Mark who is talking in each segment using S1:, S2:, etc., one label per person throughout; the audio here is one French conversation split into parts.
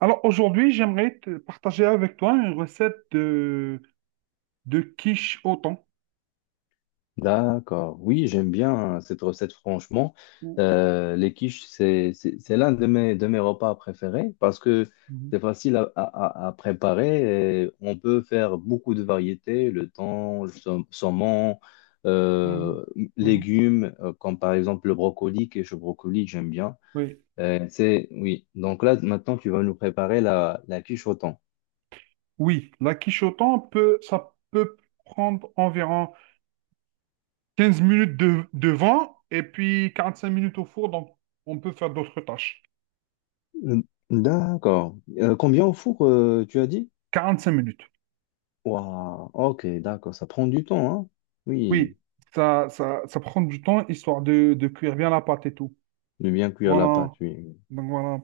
S1: Alors aujourd'hui, j'aimerais te partager avec toi une recette de quiche au thon.
S2: D'accord. Oui, j'aime bien cette recette, franchement.
S1: Ou-
S2: Les quiches, c'est l'un de mes repas préférés parce que
S1: Mhm,
S2: c'est facile à préparer et on peut faire beaucoup de variétés, le thon, le saumon,
S1: mhm,
S2: euh,
S1: mhm.
S2: légumes, comme par exemple le brocoli, quiche au brocoli, j'aime bien.
S1: Oui.
S2: Oui. Donc là, maintenant, tu vas nous préparer la quiche au thon.
S1: Oui, la quiche au thon peut, ça peut prendre environ 15 minutes de vent et puis 45 minutes au four, donc on peut faire d'autres tâches.
S2: D'accord. Combien au four, tu as dit?
S1: 45 minutes.
S2: Waouh, ok, d'accord, ça prend du temps, hein? Oui,
S1: Oui, ça prend du temps histoire de cuire bien la pâte et tout.
S2: de bien cuire la
S1: Voilà.
S2: pâte, oui.
S1: Donc voilà.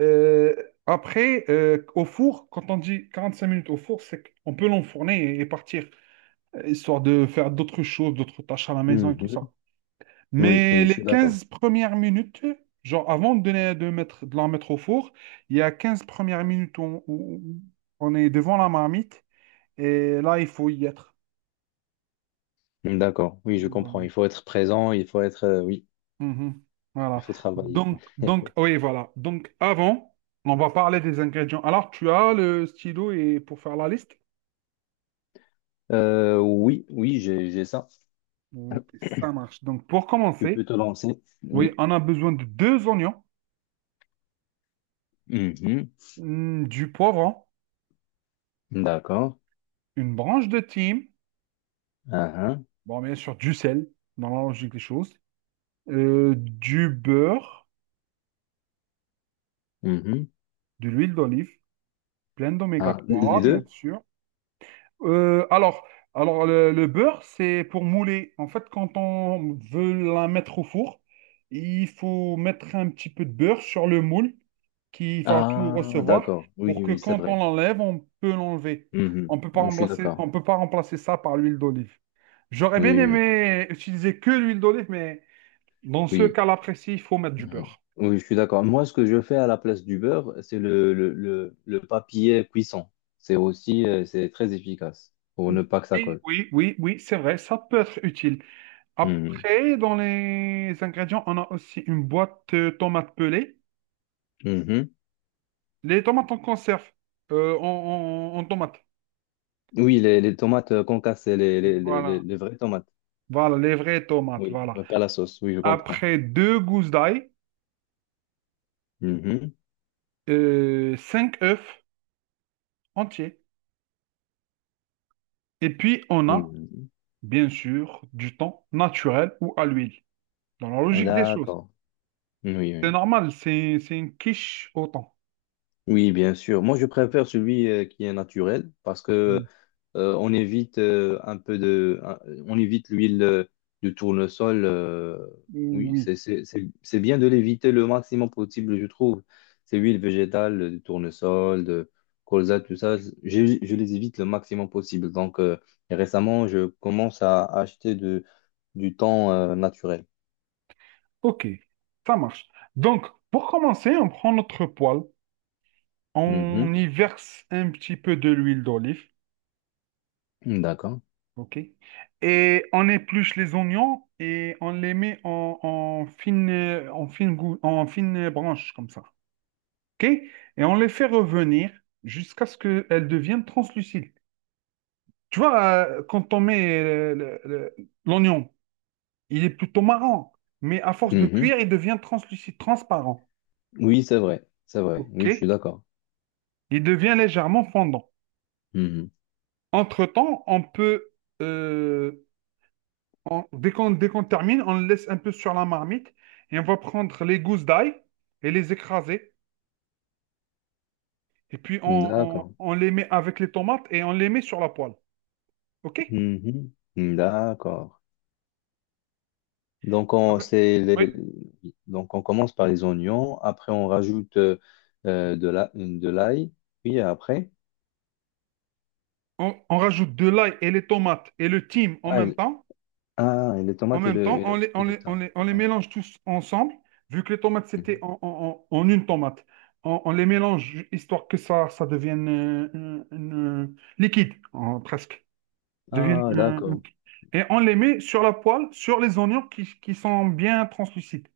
S1: Euh, après, au four, quand on dit 45 minutes au four, c'est qu'on peut l'enfourner et partir, histoire de faire d'autres choses, d'autres tâches à la maison et tout
S2: Mhm.
S1: ça.
S2: Oui,
S1: Mais
S2: oui, je suis
S1: les
S2: d'accord.
S1: 15 premières minutes, genre avant de la mettre au four, il y a 15 premières minutes où on est devant la marmite et là, il faut y être.
S2: D'accord, oui, je comprends.
S1: Voilà.
S2: Il faut être présent, il faut être, oui,
S1: Mhm.
S2: il
S1: Voilà.
S2: faut travailler.
S1: Donc, oui, voilà. Donc, avant, on va parler des ingrédients. Alors, tu as le stylo et pour faire la liste?
S2: Oui, oui, j'ai ça.
S1: Donc, ça marche. Donc, pour
S2: Tu peux
S1: commencer,
S2: te lancer.
S1: oui,
S2: Oui.
S1: on a besoin de deux oignons,
S2: Mhm.
S1: du poivron,
S2: D'accord.
S1: une branche de thym,
S2: Ah, ah.
S1: bon, bien sûr, du sel, dans la logique des choses, du beurre,
S2: Mhm.
S1: de l'huile d'olive, pleine d'oméga
S2: Ah,
S1: 3,
S2: les
S1: bien
S2: deux?
S1: sûr. Euh, alors, alors, le beurre, c'est pour mouler. En fait, quand on veut la mettre au four, il faut mettre un petit peu de beurre sur le moule qui va tout
S2: Ah,
S1: recevoir
S2: d'accord. Oui,
S1: pour que
S2: oui, c'est
S1: quand on
S2: vrai.
S1: l'enlève, on peut l'enlever.
S2: Mhm.
S1: On peut pas
S2: Oui, je suis
S1: remplacer,
S2: d'accord.
S1: on peut pas remplacer ça par l'huile d'olive. J'aurais
S2: Oui,
S1: bien
S2: oui,
S1: aimé utiliser que l'huile d'olive, mais dans ce
S2: oui.
S1: cas-là précis, il faut mettre du
S2: Mhm.
S1: beurre.
S2: Oui, je suis d'accord. Moi, ce que je fais à la place du beurre, c'est le papier cuisson. C'est très efficace pour ne pas que ça
S1: Oui,
S2: colle.
S1: oui, oui, oui, c'est vrai, ça peut être utile.
S2: Mhm.
S1: Après, dans les ingrédients, on a aussi une boîte tomate pelée.
S2: Mhm.
S1: Les tomates en conserve, en tomate.
S2: Oui, les tomates qu'on casse, c'est les, les, les, les-
S1: Voilà.
S2: les vraies tomates.
S1: Voilà, les vraies tomates,
S2: Oui,
S1: voilà.
S2: pas la sauce. Oui, je comprends.
S1: Après, deux gousses d'ail,
S2: Mhm.
S1: cinq œufs entiers. Et puis, on a,
S2: Mhm.
S1: bien sûr, du thon naturel ou à l'huile. Dans la logique des choses.
S2: D'accord. Oui,
S1: C'est
S2: oui.
S1: normal, c'est une quiche au thon.
S2: Oui, bien sûr. Moi, je préfère celui qui est naturel parce que
S1: Mm.
S2: on évite un peu de, un- on évite l'huile du tournesol. Oui,
S1: Oui,
S2: c'est bien de l'éviter le maximum possible, je trouve. Ces huiles végétales, du tournesol, de colza, tout ça, je les évite le maximum possible. Donc, et récemment, je commence à acheter du thon naturel.
S1: ok, ça marche. Donc, pour commencer, on prend notre poêle. On
S2: Mhm.
S1: y verse un petit peu de l'huile d'olive,
S2: D'accord.
S1: ok? Et on épluche les oignons et on les met en fine branche, comme ça, ok? Et on les fait revenir jusqu'à ce qu'elles deviennent translucides. Tu vois, quand on met l'oignon, il est plutôt marron, mais à force de
S2: Mhm.
S1: cuire, il devient translucide, transparent,
S2: Oui, c'est vrai, c'est vrai.
S1: ok?
S2: Oui, je suis d'accord.
S1: Il devient légèrement fondant. Entre-temps, on peut euh, on- dès qu'on termine, on le laisse un peu sur la marmite et on va prendre les gousses d'ail et les écraser. Et puis on, on-
S2: D'accord.
S1: on les met avec les tomates et on les met sur la poêle. OK?
S2: Mhm. D'accord. Donc on,
S1: Après-
S2: c'est
S1: oui.
S2: les. Donc on commence par les oignons, après on rajoute de l'ail, puis après,
S1: On rajoute de l'ail et les tomates et le thym en
S2: ah,
S1: même
S2: et,
S1: temps.
S2: ah, et les
S1: En
S2: tomates
S1: même temps, on les,
S2: et
S1: on
S2: le
S1: les, on
S2: thym.
S1: les, on les
S2: D'accord.
S1: mélange tous ensemble, vu que les tomates, c'était
S2: Mhm.
S1: en une tomate. On les mélange histoire que ça devienne liquide, presque. deviennent
S2: Ah,
S1: un- un-
S2: d'accord.
S1: Et on les met sur la poêle, sur les oignons qui sont bien translucides.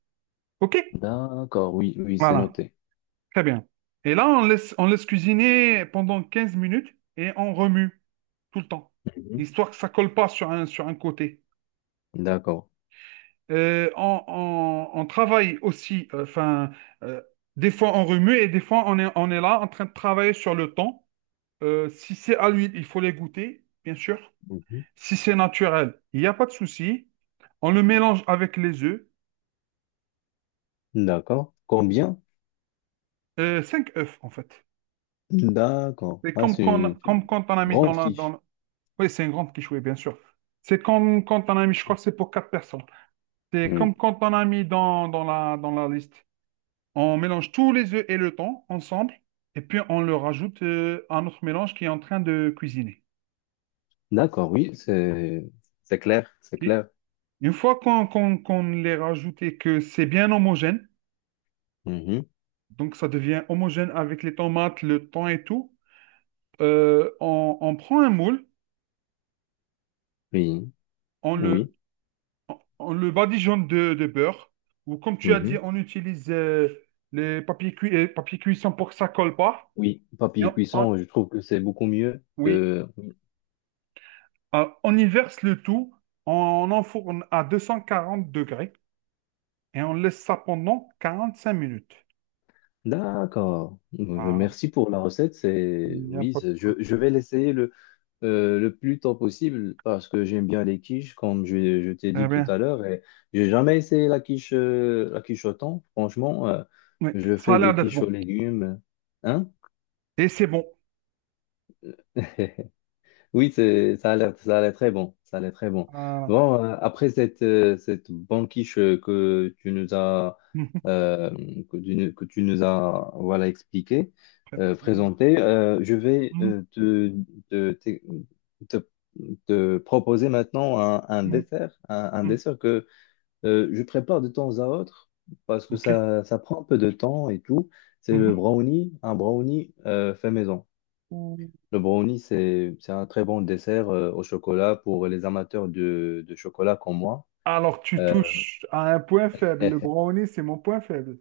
S1: OK?
S2: D'accord, oui, oui, c'est
S1: Voilà,
S2: noté.
S1: très bien. Et là, on laisse cuisiner pendant 15 minutes et on remue tout le temps,
S2: Mhm.
S1: histoire que ça colle pas sur un côté.
S2: D'accord.
S1: On travaille aussi, enfin, euh, des fois on remue et des fois on est là en train de travailler sur le temps. Si c'est à l'huile, il faut les goûter, bien sûr. Si c'est naturel, il n'y a pas de souci. On le mélange avec les œufs.
S2: Mhm. D'accord. Combien?
S1: Cinq œufs, en fait.
S2: D'accord.
S1: C'est
S2: Ah,
S1: comme
S2: c'est
S1: quand,
S2: une
S1: comme quand on a mis dans
S2: grande
S1: la...
S2: quiche.
S1: Oui, c'est une grande quichouée, bien sûr. C'est comme quand on a mis, je crois que c'est pour quatre personnes. C'est
S2: Oui.
S1: comme quand on a mis dans la liste. On mélange tous les œufs et le thon ensemble. Et puis, on le rajoute à notre mélange qui est en train de cuisiner.
S2: D'accord, oui, c'est clair, c'est
S1: Ok.
S2: clair.
S1: Une fois qu'on les rajoute et que c'est bien homogène,
S2: Mhm.
S1: donc ça devient homogène avec les tomates, le thon et tout. On prend un moule,
S2: Oui.
S1: on
S2: Oui,
S1: le, on le badigeonne de beurre, ou comme tu as dit,
S2: mhm,
S1: on utilise les papiers cuits et papier cuisson pour que ça colle pas.
S2: oui,
S1: Et
S2: papier cuisson, je trouve que c'est beaucoup mieux
S1: oui.
S2: que, oui.
S1: On y verse le tout, on enfourne à 240 degrés et on laisse ça pendant 45 minutes.
S2: D'accord.
S1: Voilà.
S2: Merci pour la recette.
S1: Il n'y a
S2: Oui,
S1: pas de quoi.
S2: je vais l'essayer le plus tôt possible parce que j'aime bien les quiches, comme je t'ai
S1: Eh
S2: dit tout
S1: bien,
S2: à l'heure. Et j'ai jamais essayé la quiche au thon. Franchement,
S1: oui,
S2: je
S1: ça a
S2: fais
S1: l'air
S2: des
S1: d'être
S2: quiches aux
S1: bon.
S2: légumes. Hein?
S1: Et c'est bon.
S2: Oui, ça a l'air très bon. Ça a l'air très bon.
S1: Voilà.
S2: Bon, après cette banquiche que tu nous as,
S1: Mhm.
S2: euh, voilà, expliqué,
S1: Préparé. Hein.
S2: présenté, je vais
S1: Mhm.
S2: te, te, te- te proposer maintenant un
S1: Mhm.
S2: dessert, un
S1: Mhm.
S2: dessert que je prépare de temps à autre parce que
S1: OK.
S2: ça prend un peu de temps et tout. C'est le brownie, un brownie fait maison.
S1: Mhm.
S2: Le brownie, c'est un très bon dessert au chocolat pour les amateurs de chocolat comme moi.
S1: Alors, tu
S2: Euh,
S1: touches à un point faible. Le brownie, c'est mon point faible.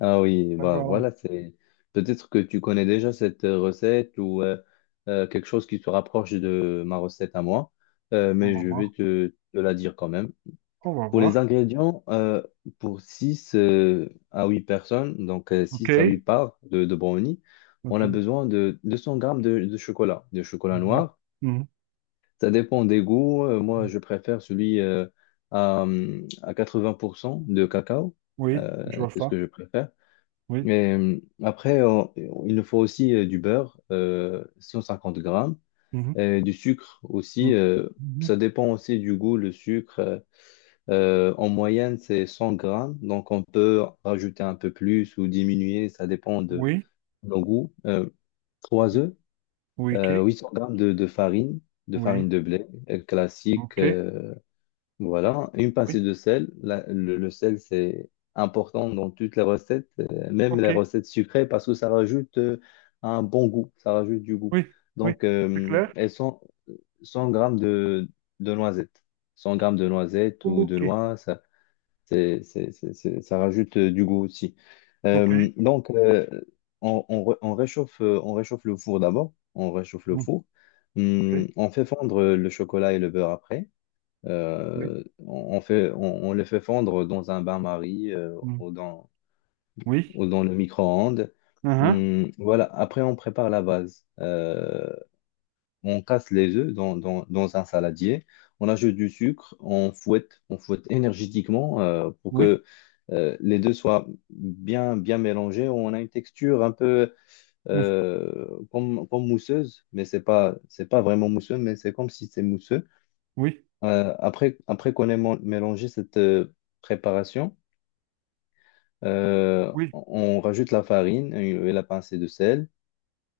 S2: ah oui, bah
S1: D'accord.
S2: voilà, c'est peut-être que tu connais déjà cette recette ou quelque chose qui se rapproche de ma recette à moi. Euh,
S1: On
S2: mais
S1: va
S2: je vais
S1: voir.
S2: te la dire quand même.
S1: On va
S2: Pour les
S1: voir.
S2: ingrédients, pour 6 à 8 personnes, donc
S1: OK.
S2: six à 8 parts de brownie, on
S1: OK.
S2: a besoin de 200 grammes de chocolat, de chocolat
S1: Mhm.
S2: noir.
S1: Mhm.
S2: Ça dépend des goûts. Moi
S1: Mhm.
S2: je préfère celui à 80% de cacao.
S1: Oui, je
S2: Euh,
S1: vois
S2: c'est ce
S1: ça.
S2: que je préfère.
S1: Oui.
S2: Et après, il nous faut aussi du beurre, 150 grammes,
S1: Mhm.
S2: et du sucre aussi.
S1: Mhm.
S2: euh,
S1: Mhm.
S2: ça dépend aussi du goût, le sucre. En moyenne, c'est 100 grammes. Donc, on peut rajouter un peu plus ou diminuer. Ça dépend de
S1: Oui.
S2: nos goûts. 3 œufs,
S1: Oui. OK.
S2: 800 grammes de farine, de farine
S1: Oui.
S2: de blé classique.
S1: OK.
S2: Voilà, une pincée
S1: Oui.
S2: de sel. Le sel, c'est important dans toutes les recettes, même les
S1: OK.
S2: recettes sucrées, parce que ça rajoute un bon goût, ça rajoute du goût.
S1: Oui. Oui.
S2: Donc,
S1: C'est clair?
S2: elles sont 100 grammes de noisettes. 100 grammes de noisettes ou de
S1: OK.
S2: noix, ça, c'est- ça rajoute du goût aussi.
S1: OK.
S2: Donc, on réchauffe le four d'abord. On réchauffe le
S1: Mhm.
S2: four. Hum,
S1: Oui.
S2: on fait fondre le chocolat et le beurre après.
S1: Oui.
S2: On les fait fondre dans un bain-marie
S1: Mhm. Oui.
S2: ou dans le micro-ondes.
S1: Mhm.
S2: Voilà, après on prépare la base. On casse les œufs dans un saladier, on ajoute du sucre, on fouette énergétiquement pour
S1: Oui.
S2: que les deux soient bien, bien mélangés. On a une texture un peu
S1: Mhm.
S2: comme mousseuse, mais c'est pas vraiment mousseux, mais c'est comme si c'est mousseux.
S1: Oui.
S2: Après qu'on ait mélangé cette préparation, euh,
S1: Oui.
S2: on on rajoute la farine et la pincée de sel.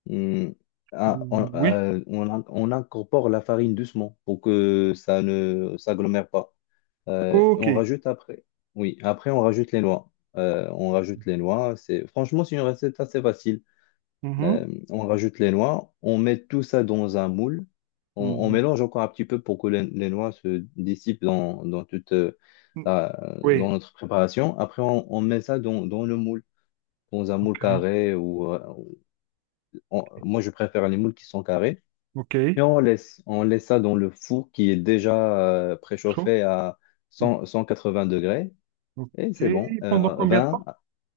S2: Hum, ah,
S1: Oui.
S2: on incorpore la farine doucement pour que ça ne s'agglomère pas. On
S1: OK.
S2: rajoute après. Oui, après on rajoute les noix. On rajoute les noix. C'est franchement c'est une recette assez facile.
S1: Mhm.
S2: On rajoute les noix, on met tout ça dans un moule, on
S1: Mhm.
S2: mélange encore un petit peu pour que les noix se dissipent dans
S1: Oui.
S2: notre préparation. Après, on met ça dans le moule, dans un moule
S1: OK.
S2: carré moi je préfère les moules qui sont carrés et
S1: OK.
S2: on laisse ça dans le four qui est déjà
S1: Chaud.
S2: préchauffé à cent cent quatre 180 degrés et
S1: Ok,
S2: c'est bon.
S1: pendant combien de
S2: 20,
S1: temps?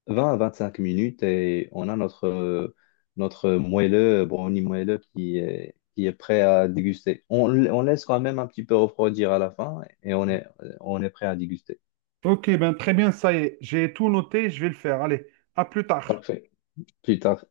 S2: 20 à 25 minutes et on a notre moelleux, brownie moelleux qui est prêt à déguster. On laisse quand même un petit peu refroidir à la fin et on est prêt à déguster.
S1: Ok, ben très bien, ça y est, j'ai tout noté, je vais le faire. Allez, à plus tard.
S2: Parfait. Plus tard.